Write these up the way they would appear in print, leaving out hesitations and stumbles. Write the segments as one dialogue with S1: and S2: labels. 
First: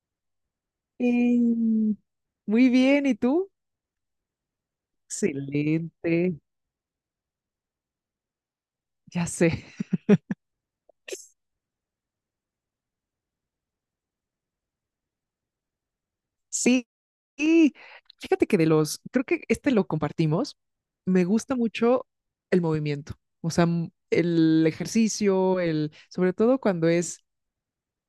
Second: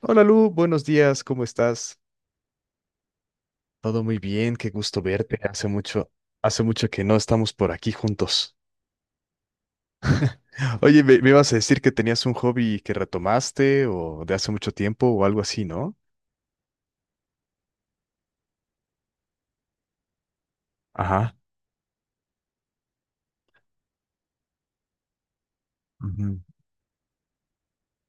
S1: Hola Lu, buenos días, ¿cómo estás?
S2: Bien. Muy bien, ¿y tú?
S1: Todo muy bien, qué gusto verte. Hace mucho,
S2: Excelente,
S1: hace mucho que no estamos por aquí juntos.
S2: ya sé.
S1: Oye, me ibas a decir que tenías un hobby que retomaste o de hace mucho tiempo o algo así, ¿no?
S2: Sí, y fíjate que de los, creo que este lo compartimos, me
S1: Ajá.
S2: gusta mucho el movimiento, o sea, el ejercicio, sobre
S1: Ujú.
S2: todo cuando es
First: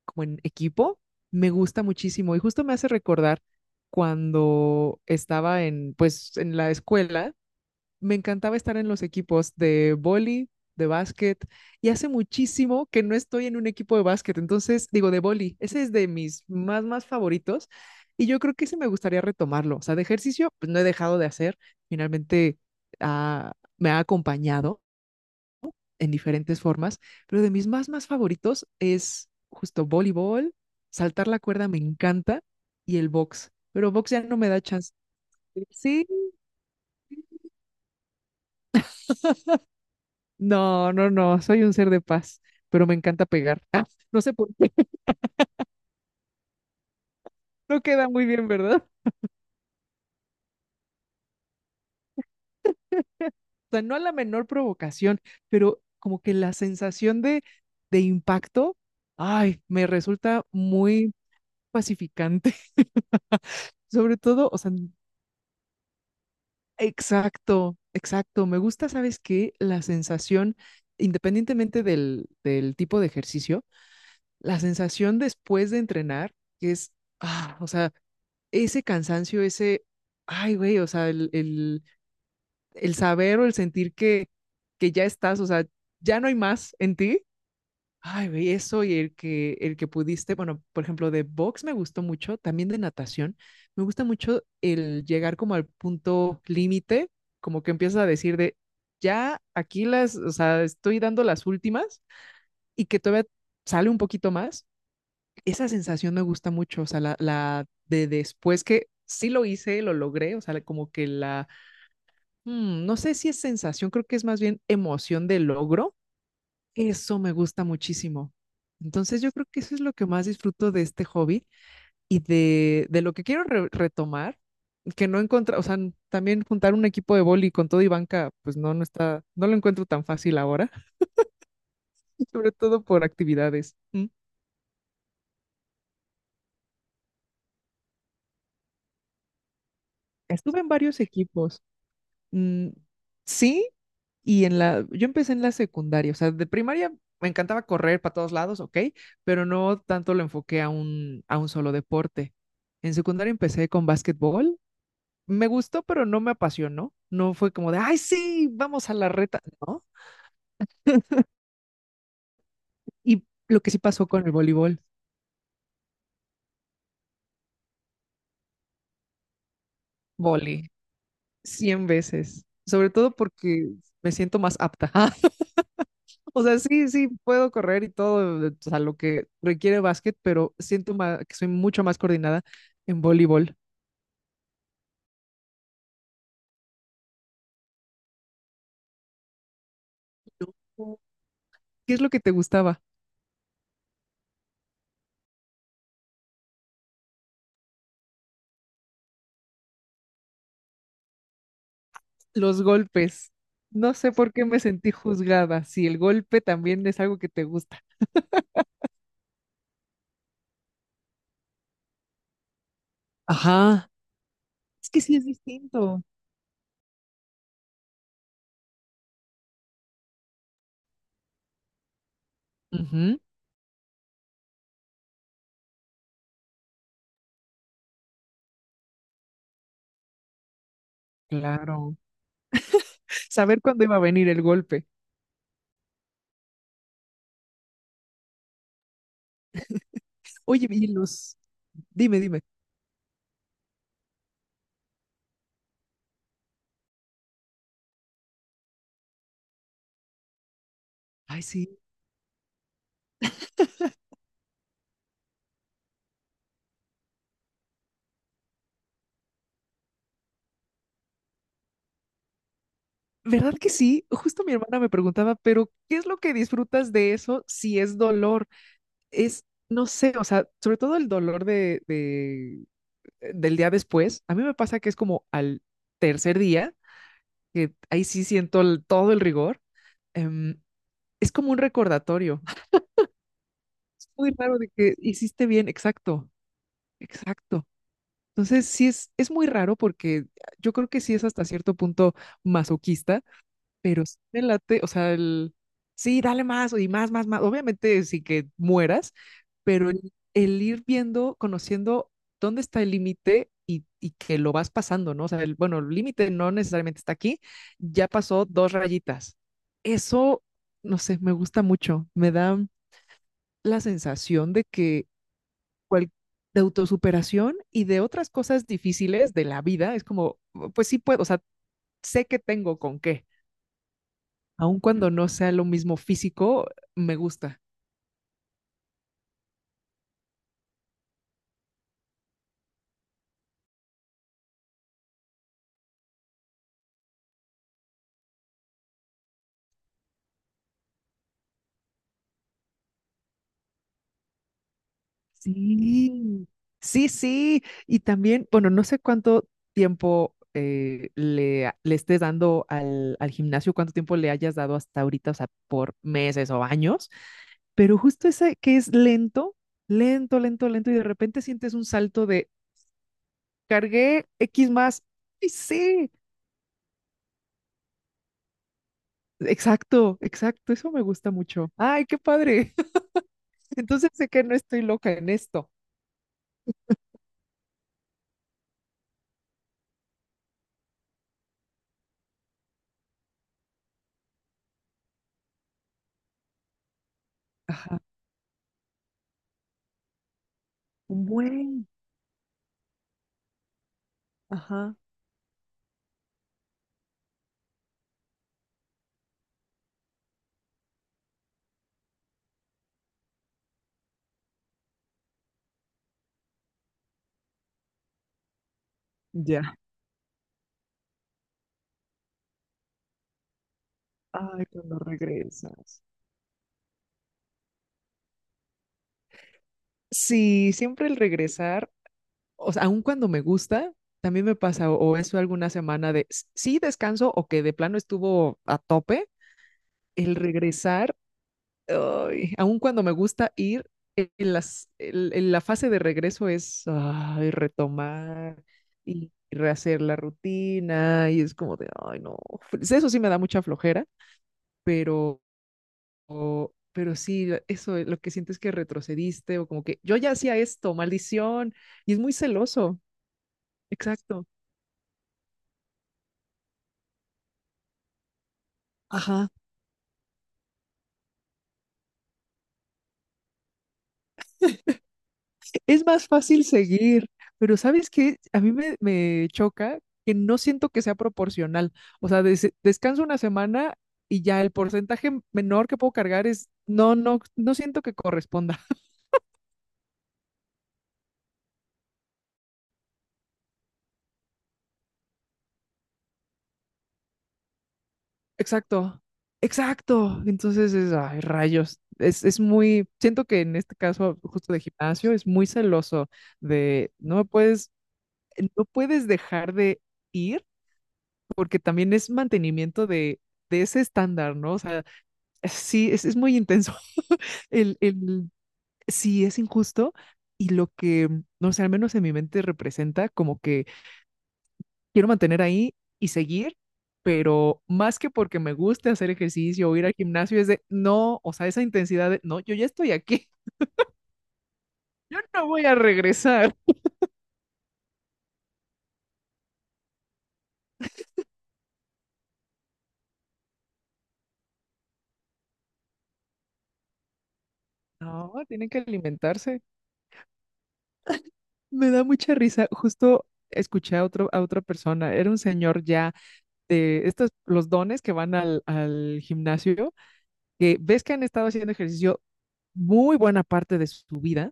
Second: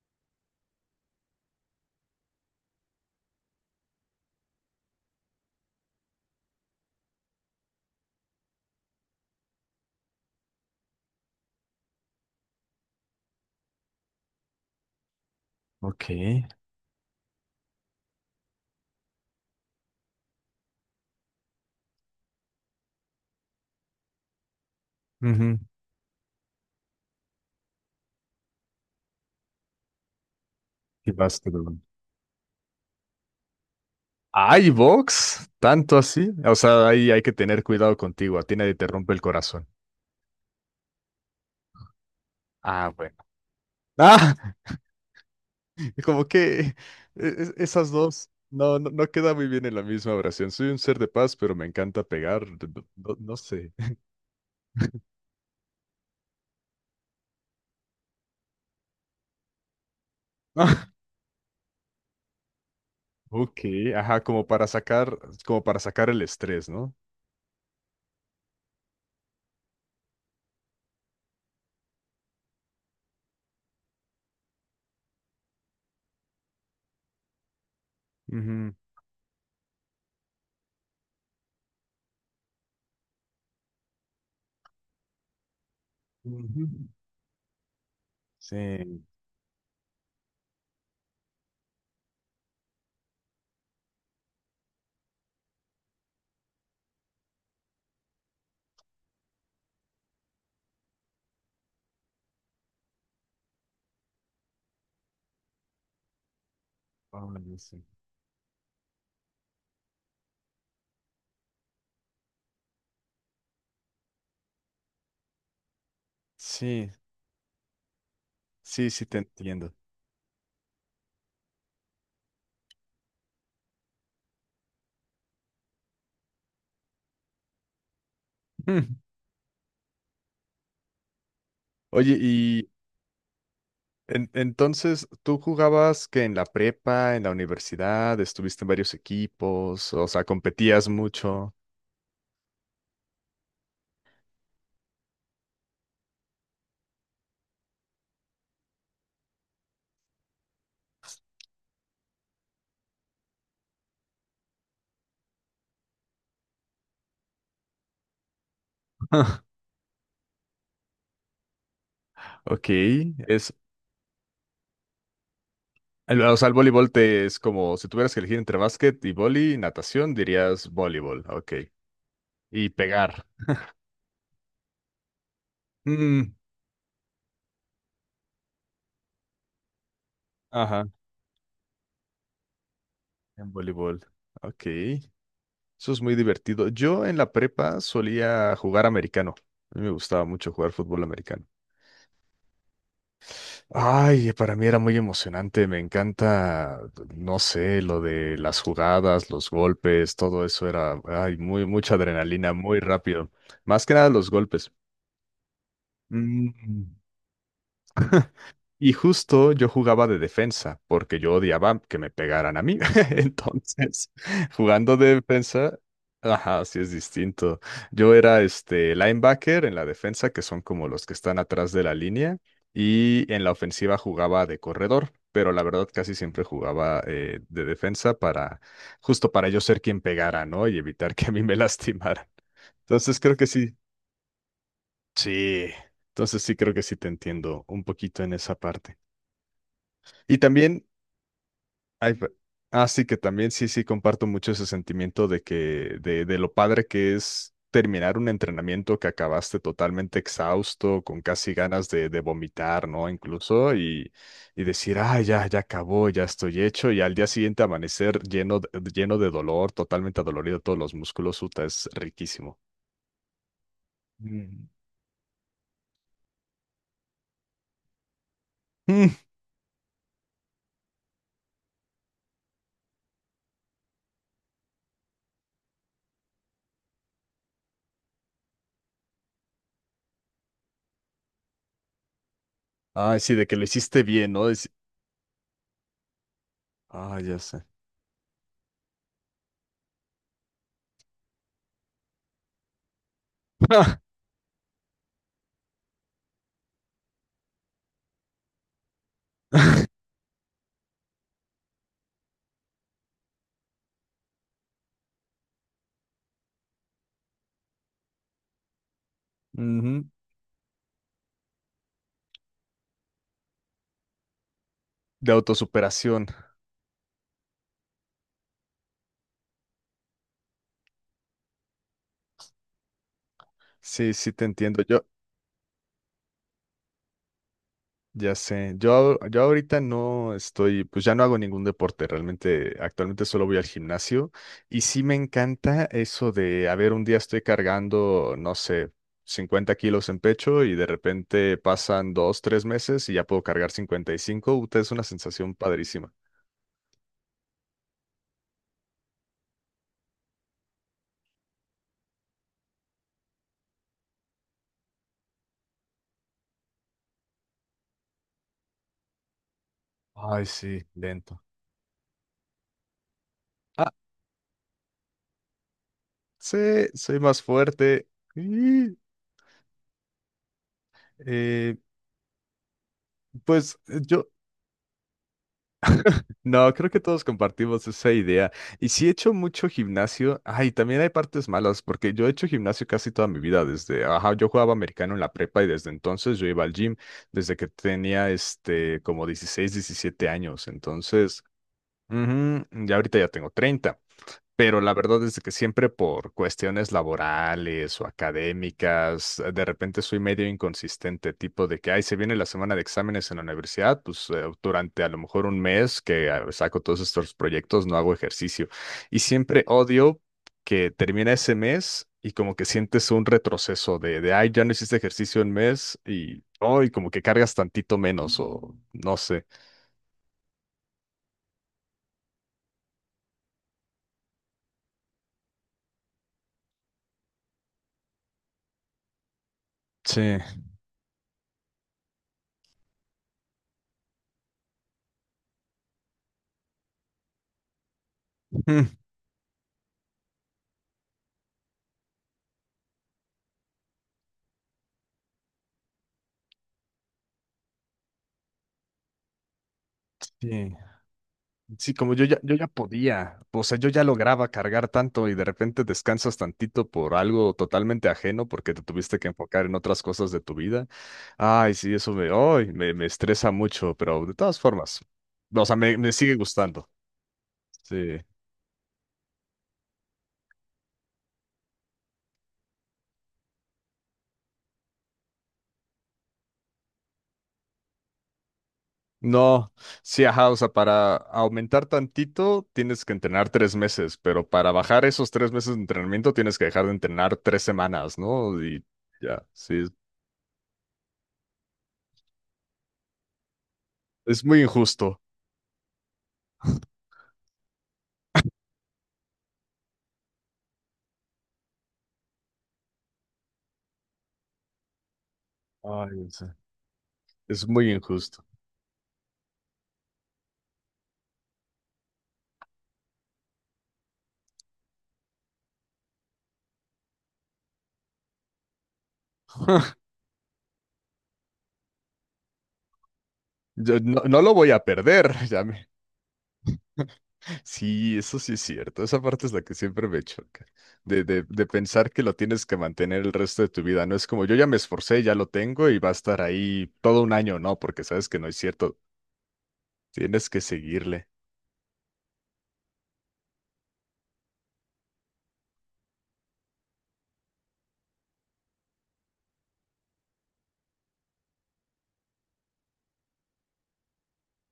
S2: como en equipo, me gusta muchísimo y justo me hace recordar cuando estaba pues, en la escuela me encantaba estar en los equipos de vóley, de básquet, y hace muchísimo que no estoy en un equipo de básquet, entonces digo de vóley, ese es de
S1: Ok.
S2: mis más favoritos, y yo creo que ese me gustaría retomarlo. O sea, de ejercicio, pues no he dejado de hacer, finalmente me ha acompañado
S1: Ujú.
S2: en diferentes formas, pero de mis más favoritos es justo voleibol,
S1: Y
S2: saltar la cuerda
S1: básquetbol.
S2: me encanta, y el box, pero box ya no me da
S1: ¡Ay,
S2: chance.
S1: box! ¿Tanto
S2: Sí,
S1: así? O sea, ahí hay que tener cuidado contigo, a ti nadie te rompe el corazón.
S2: no, no, no, soy un ser de paz, pero
S1: Ah,
S2: me
S1: bueno.
S2: encanta pegar. Ah, no sé por qué,
S1: Como que es
S2: no
S1: esas
S2: queda muy
S1: dos
S2: bien,
S1: no,
S2: ¿verdad?
S1: no, no queda muy bien en la misma oración. Soy un ser de paz, pero me encanta pegar. No, no
S2: O
S1: sé.
S2: sea, no a la menor provocación, pero como que la sensación de impacto, ay, me resulta muy pacificante.
S1: Ok,
S2: Sobre
S1: ajá, como
S2: todo, o
S1: para
S2: sea,
S1: sacar, como para sacar el estrés, ¿no?
S2: exacto, exacto. Me gusta, ¿sabes qué? La sensación, independientemente del tipo de ejercicio, la sensación después de entrenar, que es, o sea,
S1: Ujú.
S2: ese cansancio, ay, güey, o sea, el saber o el sentir que ya estás, o sea, ya no hay
S1: Ujú.
S2: más en ti. Ay, güey, eso y
S1: Sí.
S2: el que pudiste, bueno, por ejemplo, de box me gustó mucho, también de natación, me gusta mucho el llegar como al punto límite, como que empiezas a decir de, ya aquí las, o sea, estoy dando las últimas y que todavía sale un poquito más esa sensación me gusta mucho, o sea, la,
S1: Ay,
S2: la
S1: sí.
S2: de después que sí lo hice, lo logré, o sea, como que no sé si es sensación, creo que es más bien emoción de logro,
S1: Sí,
S2: eso me gusta muchísimo.
S1: sí, sí te
S2: Entonces yo creo que
S1: entiendo.
S2: eso es lo que más disfruto de este hobby y de lo que quiero retomar, que no encontrar, o sea, también juntar un equipo de boli con todo y banca, pues no, no
S1: Mm.
S2: está, no lo encuentro tan fácil ahora,
S1: Oye,
S2: sobre
S1: y
S2: todo por actividades. Mm.
S1: entonces, ¿tú jugabas que en la prepa, en la universidad, estuviste en varios equipos, o sea,
S2: Estuve en
S1: competías
S2: varios
S1: mucho?
S2: equipos. Mm, sí, y yo empecé en la secundaria, o sea, de primaria me encantaba correr para todos lados, ok, pero no tanto lo enfoqué a un solo deporte. En secundaria empecé con básquetbol, me gustó, pero no me apasionó, no fue como de, ay, sí, vamos a la reta, ¿no?
S1: Ok.
S2: Y
S1: es,
S2: lo que sí pasó con el voleibol,
S1: O sea, el voleibol te es como si tuvieras que elegir entre básquet y vóley y natación,
S2: vóley,
S1: dirías voleibol. Ok.
S2: 100 veces,
S1: Y
S2: sobre todo
S1: pegar.
S2: porque me siento más apta.
S1: Mm,
S2: O sea, sí, sí, puedo correr y todo, o sea, lo que requiere básquet, pero
S1: ajá,
S2: siento que soy mucho más coordinada en
S1: en
S2: voleibol.
S1: voleibol. Ok. Eso es muy divertido. Yo en la prepa solía jugar americano. A mí me gustaba mucho jugar
S2: No.
S1: fútbol americano.
S2: ¿Qué es lo que te gustaba?
S1: Ay, para mí era muy emocionante. Me encanta, no sé, lo de las jugadas, los golpes, todo eso era, ay, mucha adrenalina,
S2: Los
S1: muy rápido.
S2: golpes.
S1: Más que
S2: No
S1: nada
S2: sé
S1: los
S2: por qué me
S1: golpes.
S2: sentí juzgada, si el golpe también
S1: Mm.
S2: es algo que te gusta.
S1: Y justo yo jugaba de defensa, porque yo odiaba que me pegaran a mí.
S2: Ajá.
S1: Entonces,
S2: Es
S1: jugando
S2: que
S1: de
S2: sí es
S1: defensa,
S2: distinto.
S1: ajá, sí es distinto. Yo era este linebacker en la defensa, que son como los que están atrás de la línea,
S2: Ujú,
S1: y en la ofensiva jugaba de corredor, pero la verdad casi siempre jugaba de defensa justo para yo ser quien pegara, ¿no? Y evitar que a mí me
S2: claro.
S1: lastimaran. Entonces creo que
S2: Saber
S1: sí.
S2: cuándo iba a venir el golpe.
S1: Sí. Entonces sí creo que sí te entiendo un poquito en esa parte. Y
S2: Oye,
S1: también, ay,
S2: dime, dime.
S1: sí, que también sí, sí, comparto mucho ese sentimiento de que, de lo padre que es terminar un entrenamiento que acabaste totalmente exhausto, con
S2: Ay,
S1: casi
S2: sí.
S1: ganas de vomitar, ¿no? Incluso, y decir, ah, ya, ya acabó, ya estoy hecho, y al día siguiente amanecer lleno de dolor, totalmente adolorido todos los músculos, uta, es riquísimo.
S2: ¿Verdad que sí? Justo mi
S1: Mm.
S2: hermana me preguntaba, pero ¿qué es lo que disfrutas de eso si es dolor?
S1: Mm.
S2: No sé, o sea, sobre todo el dolor del día después, a mí me pasa que es como al tercer día, que ahí sí siento todo el rigor, em, es como un recordatorio.
S1: Ay, sí, de que lo hiciste
S2: Es
S1: bien,
S2: muy
S1: ¿no?
S2: raro de que hiciste bien, exacto,
S1: Ya sé.
S2: exacto. Entonces, sí es muy raro porque yo creo que sí es hasta cierto punto masoquista, pero sí me late, o sea, sí, dale más y más, más, más, obviamente sí que mueras, pero el ir viendo, conociendo dónde está el límite y que lo vas pasando, ¿no? O sea, bueno, el límite no necesariamente está aquí, ya pasó dos rayitas.
S1: Ujú.
S2: Eso, no sé, me gusta mucho, me da la sensación de que
S1: De
S2: cual-
S1: autosuperación.
S2: de autosuperación y de otras cosas difíciles de la vida, es como, "Oh, pues sí puedo, o sea, sé que tengo con qué,
S1: Sí, sí te
S2: aun
S1: entiendo. Yo,
S2: cuando no sea lo mismo físico, me gusta.
S1: ya sé. Yo ahorita no estoy, pues ya no hago ningún deporte, realmente actualmente solo voy al gimnasio y sí me encanta eso de, a ver, un día estoy cargando, no sé, 50 kilos en pecho y de repente pasan dos, tres meses y ya puedo cargar 55. Uta, es una sensación padrísima.
S2: Sí, sí, sí. Y también, bueno, no sé cuánto tiempo le estés dando al gimnasio, cuánto tiempo le hayas dado hasta ahorita, o sea, por meses o años, pero justo ese que es lento, lento,
S1: Ay,
S2: lento,
S1: sí,
S2: lento, y de
S1: lento.
S2: repente sientes un salto de
S1: Ah,
S2: cargué X más. Y sí,
S1: sí, soy más fuerte. Y,
S2: exacto, exacto, eso me gusta mucho.
S1: eh,
S2: Ay, qué padre.
S1: pues
S2: Entonces
S1: yo.
S2: sé que no estoy loca en esto.
S1: No, creo que todos compartimos esa idea. Y sí he hecho mucho gimnasio. Ay, también hay partes malas, porque yo he hecho gimnasio casi toda mi vida, desde, ajá, yo jugaba americano en la prepa y desde entonces yo iba al gym, desde que
S2: Ajá.
S1: tenía, como 16, 17 años. Entonces,
S2: Mm,
S1: ujú, ya ahorita ya tengo 30, pero la
S2: ajá.
S1: verdad es de que siempre por cuestiones laborales o académicas, de repente soy medio inconsistente, tipo de que, ay, se viene la semana de exámenes en la universidad, pues durante a lo mejor un mes que saco todos estos proyectos no hago ejercicio. Y siempre
S2: Ya.
S1: odio que termina ese mes y como que sientes un retroceso de, ay, ya
S2: Ay,
S1: no hiciste
S2: cuando
S1: ejercicio un mes
S2: regresas.
S1: y hoy como que cargas tantito menos o no sé.
S2: Sí, siempre el regresar, o sea, aun cuando me gusta, también me pasa, o, eso alguna semana de sí descanso o que de plano estuvo a tope,
S1: Sí.
S2: el regresar, ay, aun cuando me gusta ir, en la fase de regreso es ay, retomar
S1: Mm.
S2: y rehacer la rutina, y es como de, ay, no, pues eso sí me da mucha flojera, pero pero sí, eso, lo que sientes que retrocediste o como que yo ya hacía
S1: Sí.
S2: esto, maldición,
S1: Sí, como
S2: y es
S1: yo
S2: muy
S1: ya, yo ya
S2: celoso,
S1: podía, o sea, yo ya
S2: exacto.
S1: lograba cargar tanto y de repente descansas tantito por algo totalmente ajeno porque te tuviste que
S2: Ajá,
S1: enfocar en otras cosas de tu vida. Ay, sí, eso me, ay, me estresa mucho, pero de todas formas, o sea, me,
S2: es
S1: me
S2: más
S1: sigue
S2: fácil
S1: gustando.
S2: seguir, pero ¿sabes
S1: Sí.
S2: qué? A mí me choca que no siento que sea proporcional. O sea, descanso una semana y ya el porcentaje menor que puedo cargar no, no, no siento que corresponda.
S1: No, sí, ajá, o sea, para aumentar tantito tienes que entrenar 3 meses, pero para bajar esos 3 meses de entrenamiento tienes que dejar de entrenar 3 semanas, ¿no? Y
S2: Exacto,
S1: ya, sí, es,
S2: exacto. Entonces ay, rayos. Es siento que en este caso,
S1: es muy
S2: justo de
S1: injusto.
S2: gimnasio, es muy celoso de no puedes dejar de ir, porque también es mantenimiento de ese estándar, ¿no? O sea, sí, es,
S1: Ay,
S2: es
S1: sí.
S2: muy intenso.
S1: Es muy
S2: El,
S1: injusto.
S2: el, sí, es injusto. Y no sé, al menos en mi mente representa como que quiero mantener ahí y seguir, pero más que porque me guste hacer ejercicio o ir al gimnasio, es de no, o sea, esa intensidad de no, yo ya estoy aquí,
S1: Yo no, no lo voy a perder. Ya
S2: no voy
S1: me...
S2: a regresar.
S1: Sí, eso sí es cierto. Esa parte es la que siempre me choca. De pensar que lo tienes que mantener el resto de tu vida. No es como yo ya me esforcé, ya lo tengo y va a estar ahí todo un año. No, porque sabes que no
S2: No,
S1: es
S2: tienen
S1: cierto.
S2: que alimentarse.
S1: Tienes que seguirle.
S2: Me da mucha risa. Justo escuché a otra persona, era un señor ya de estos, los dones que van al gimnasio, que ves que han estado haciendo ejercicio muy buena parte de su vida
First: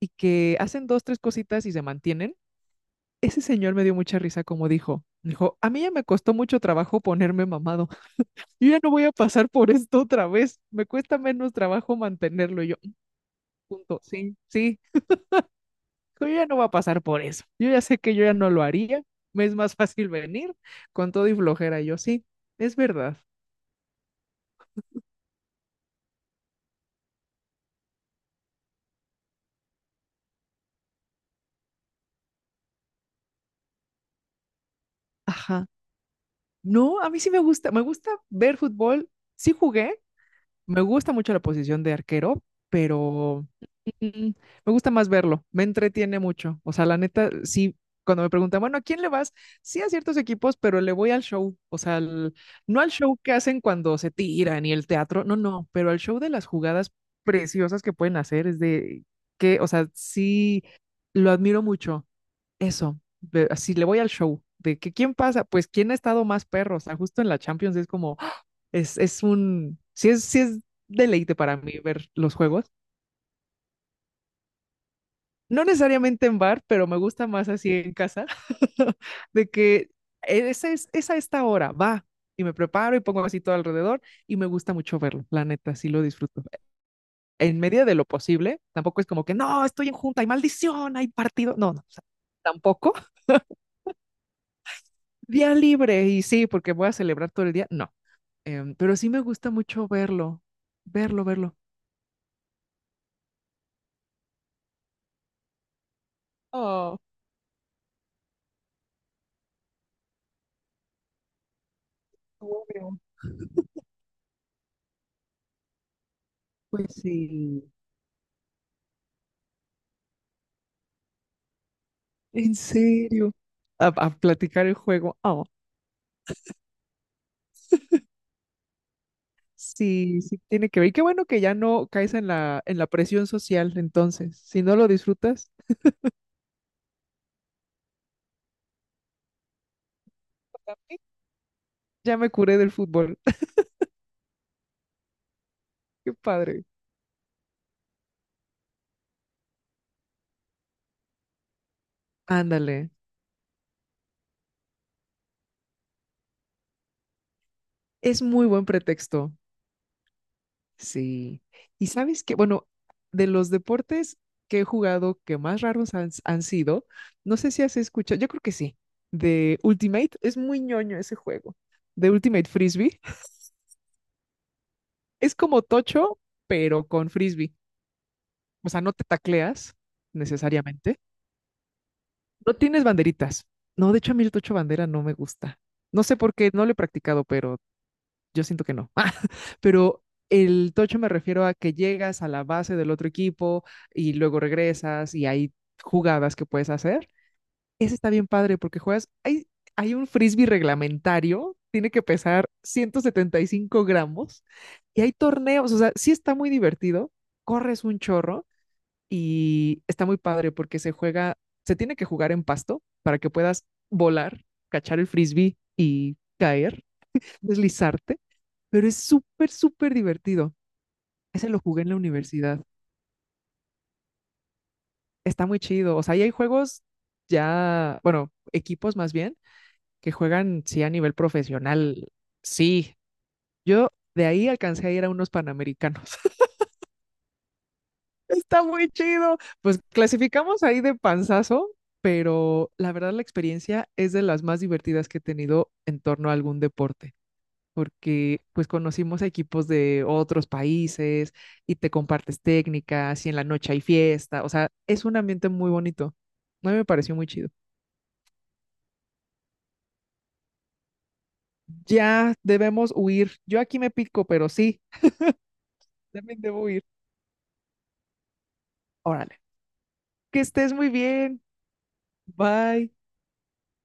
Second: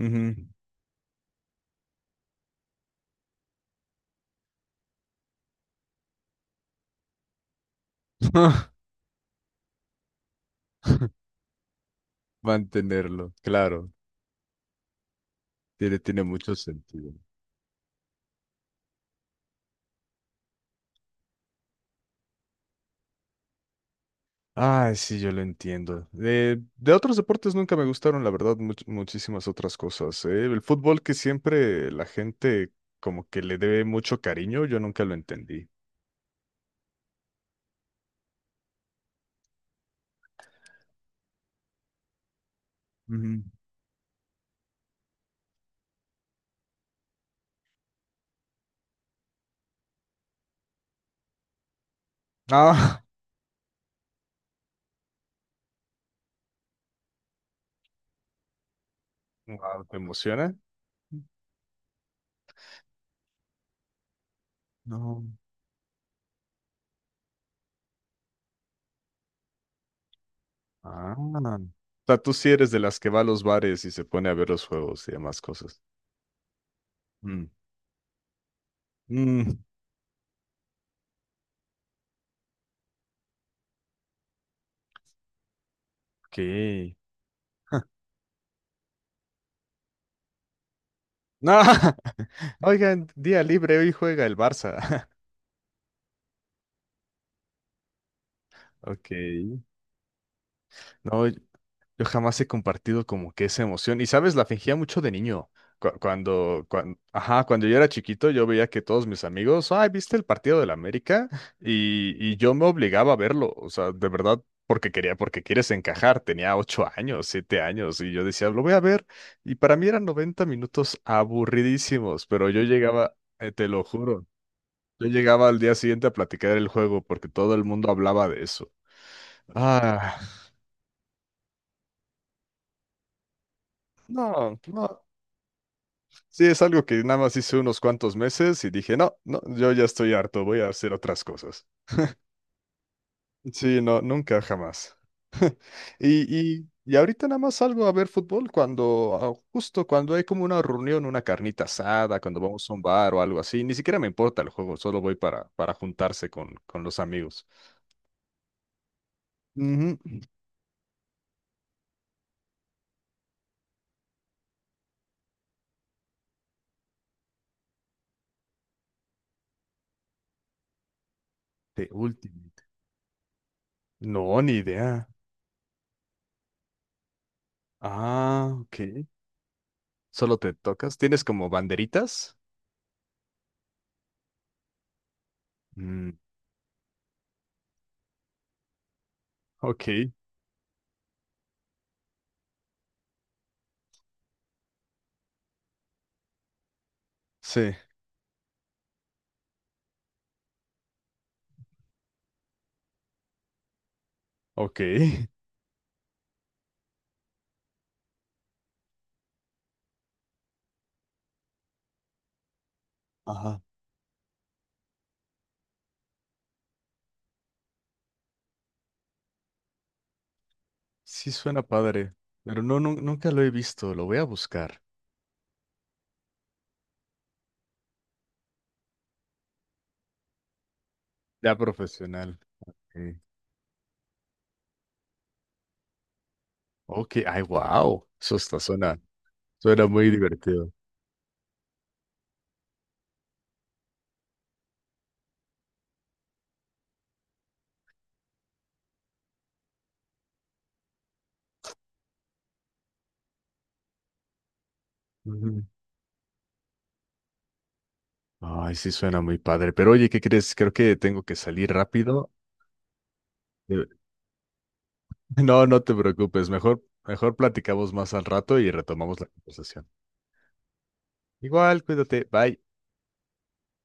S2: y que hacen dos, tres cositas y se mantienen. Ese señor me dio mucha risa como dijo. Dijo, a mí ya me costó mucho trabajo ponerme mamado. Yo ya no voy a pasar por esto otra vez. Me cuesta menos trabajo mantenerlo. Y yo,
S1: Mantenerlo. Claro.
S2: punto, sí, sí.
S1: Tiene
S2: Yo ya
S1: mucho
S2: no voy a pasar
S1: sentido.
S2: por eso. Yo ya sé que yo ya no lo haría. Me es más fácil venir con todo y flojera. Y yo sí, es verdad.
S1: Ay, sí, yo lo entiendo. De otros deportes nunca me gustaron, la verdad, muchísimas otras cosas. ¿Eh? El fútbol, que siempre la gente como que le debe mucho cariño, yo nunca lo
S2: Ajá.
S1: entendí.
S2: No, a mí sí me gusta. Me gusta ver fútbol. Sí jugué. Me gusta mucho la posición de arquero,
S1: Ujú.
S2: pero Mm, me gusta más verlo, me entretiene mucho. O sea, la neta, sí, cuando me preguntan, bueno, ¿a quién le vas? Sí, a ciertos equipos, pero le voy al show. O sea, no al
S1: Ah.
S2: show que hacen cuando se tiran y el teatro, no, no, pero al show de las jugadas preciosas que pueden hacer. Es de que, o
S1: Wow,
S2: sea,
S1: ¿te emociona?
S2: sí, lo admiro mucho. Eso, así le voy al show. De que quién
S1: No.
S2: pasa, pues quién ha estado más perro. O sea, justo en la Champions es como, ¡ah! Es un, sí es
S1: Ah.
S2: deleite para mí
S1: O
S2: ver
S1: sea, tú
S2: los
S1: sí eres
S2: juegos.
S1: de las que va a los bares y se pone a ver los juegos y demás
S2: No
S1: cosas.
S2: necesariamente en bar, pero me gusta
S1: Mm.
S2: más así en casa, de
S1: Mm,
S2: que esa es a esta hora, va, y me preparo y pongo así todo alrededor y me gusta mucho verlo, la neta, sí lo
S1: ok.
S2: disfruto. En medida de lo posible, tampoco es como que, no, estoy en junta, hay maldición, hay partido,
S1: No.
S2: no, no, o sea, tampoco.
S1: Oigan, día libre, hoy juega el Barça.
S2: Día libre y sí, porque voy a celebrar todo el día, no, pero sí
S1: Ok.
S2: me gusta mucho verlo, verlo,
S1: No.
S2: verlo.
S1: Yo jamás he compartido como que esa emoción. Y sabes, la fingía mucho de niño. Cu- Cuando,
S2: Oh,
S1: cuando, ajá, cuando yo era chiquito, yo veía que todos mis amigos, ay, ¿viste el partido del América? Y yo me
S2: obvio.
S1: obligaba a verlo. O sea, de verdad, porque quieres encajar. Tenía ocho
S2: Pues
S1: años, siete
S2: sí,
S1: años, y yo decía, lo voy a ver. Y para mí eran 90 minutos aburridísimos, pero
S2: en
S1: yo llegaba,
S2: serio.
S1: te lo
S2: A
S1: juro,
S2: platicar el
S1: yo
S2: juego. Oh,
S1: llegaba al día siguiente a platicar el juego porque todo el mundo hablaba de eso. Ah,
S2: sí, sí, tiene que ver. Y qué bueno que ya no caes en la, presión social, entonces.
S1: no,
S2: Si no lo
S1: no.
S2: disfrutas,
S1: Sí, es algo que nada más hice unos cuantos meses y dije, no, no, yo ya estoy harto, voy a
S2: para
S1: hacer
S2: mí,
S1: otras cosas.
S2: ya me curé del fútbol.
S1: Sí, no, nunca, jamás.
S2: Qué
S1: Y,
S2: padre.
S1: y, y ahorita nada más salgo a ver fútbol justo cuando hay como una reunión, una carnita asada, cuando vamos a un
S2: Ándale.
S1: bar o algo así. Ni siquiera me importa el juego, solo voy para juntarse con los amigos.
S2: Es muy buen pretexto.
S1: Ujú.
S2: Sí. Y sabes que, bueno, de los deportes que he jugado que más raros han sido, no sé si has escuchado, yo creo que sí, de Ultimate. Es muy ñoño ese juego.
S1: De
S2: De
S1: último.
S2: Ultimate Frisbee.
S1: No, ni idea.
S2: Es como tocho, pero con frisbee.
S1: Ah,
S2: O sea, no te
S1: ok.
S2: tacleas
S1: Solo te tocas.
S2: necesariamente.
S1: ¿Tienes como banderitas?
S2: No tienes banderitas. No, de hecho a mí el tocho bandera no me gusta. No
S1: Mm,
S2: sé por qué, no lo he practicado, pero yo siento que no. Ah, pero
S1: ok.
S2: el tocho me refiero a que llegas a la base del otro equipo y luego regresas y hay jugadas que puedes hacer.
S1: Sí,
S2: Ese está bien padre porque juegas, hay un frisbee reglamentario, tiene que pesar 175 g
S1: ok.
S2: y hay torneos, o sea, sí está muy divertido, corres un chorro y está muy padre porque se tiene que jugar en pasto para que
S1: Ajá.
S2: puedas volar, cachar el frisbee y caer, deslizarte, pero es súper, súper divertido.
S1: Sí
S2: Ese lo
S1: suena
S2: jugué en la
S1: padre, pero
S2: universidad.
S1: no, nunca lo he visto. Lo voy a buscar.
S2: Está muy chido. O sea, ahí hay juegos ya, bueno, equipos más bien, que juegan, sí, a nivel
S1: Ya
S2: profesional.
S1: profesional.
S2: Sí,
S1: Sí.
S2: yo de ahí alcancé a ir a unos panamericanos.
S1: Ok, ay, wow. Eso está,
S2: Está muy chido. Pues
S1: suena muy
S2: clasificamos
S1: divertido.
S2: ahí de panzazo, pero la verdad la experiencia es de las más divertidas que he tenido en torno a algún deporte, porque pues conocimos a equipos de otros países y te compartes técnicas y en la noche hay fiesta, o sea, es un ambiente
S1: Ujú.
S2: muy bonito. A mí me pareció muy chido.
S1: Ay, sí suena muy padre. Pero oye, ¿qué crees? Creo que tengo que salir rápido.
S2: Ya debemos huir. Yo aquí
S1: Eh,
S2: me pico, pero sí,
S1: No, no te
S2: también
S1: preocupes.
S2: debo
S1: Mejor,
S2: huir.
S1: mejor platicamos más al rato y retomamos la
S2: Órale.
S1: conversación.
S2: Que estés muy bien.
S1: Igual, cuídate. Bye.
S2: Bye.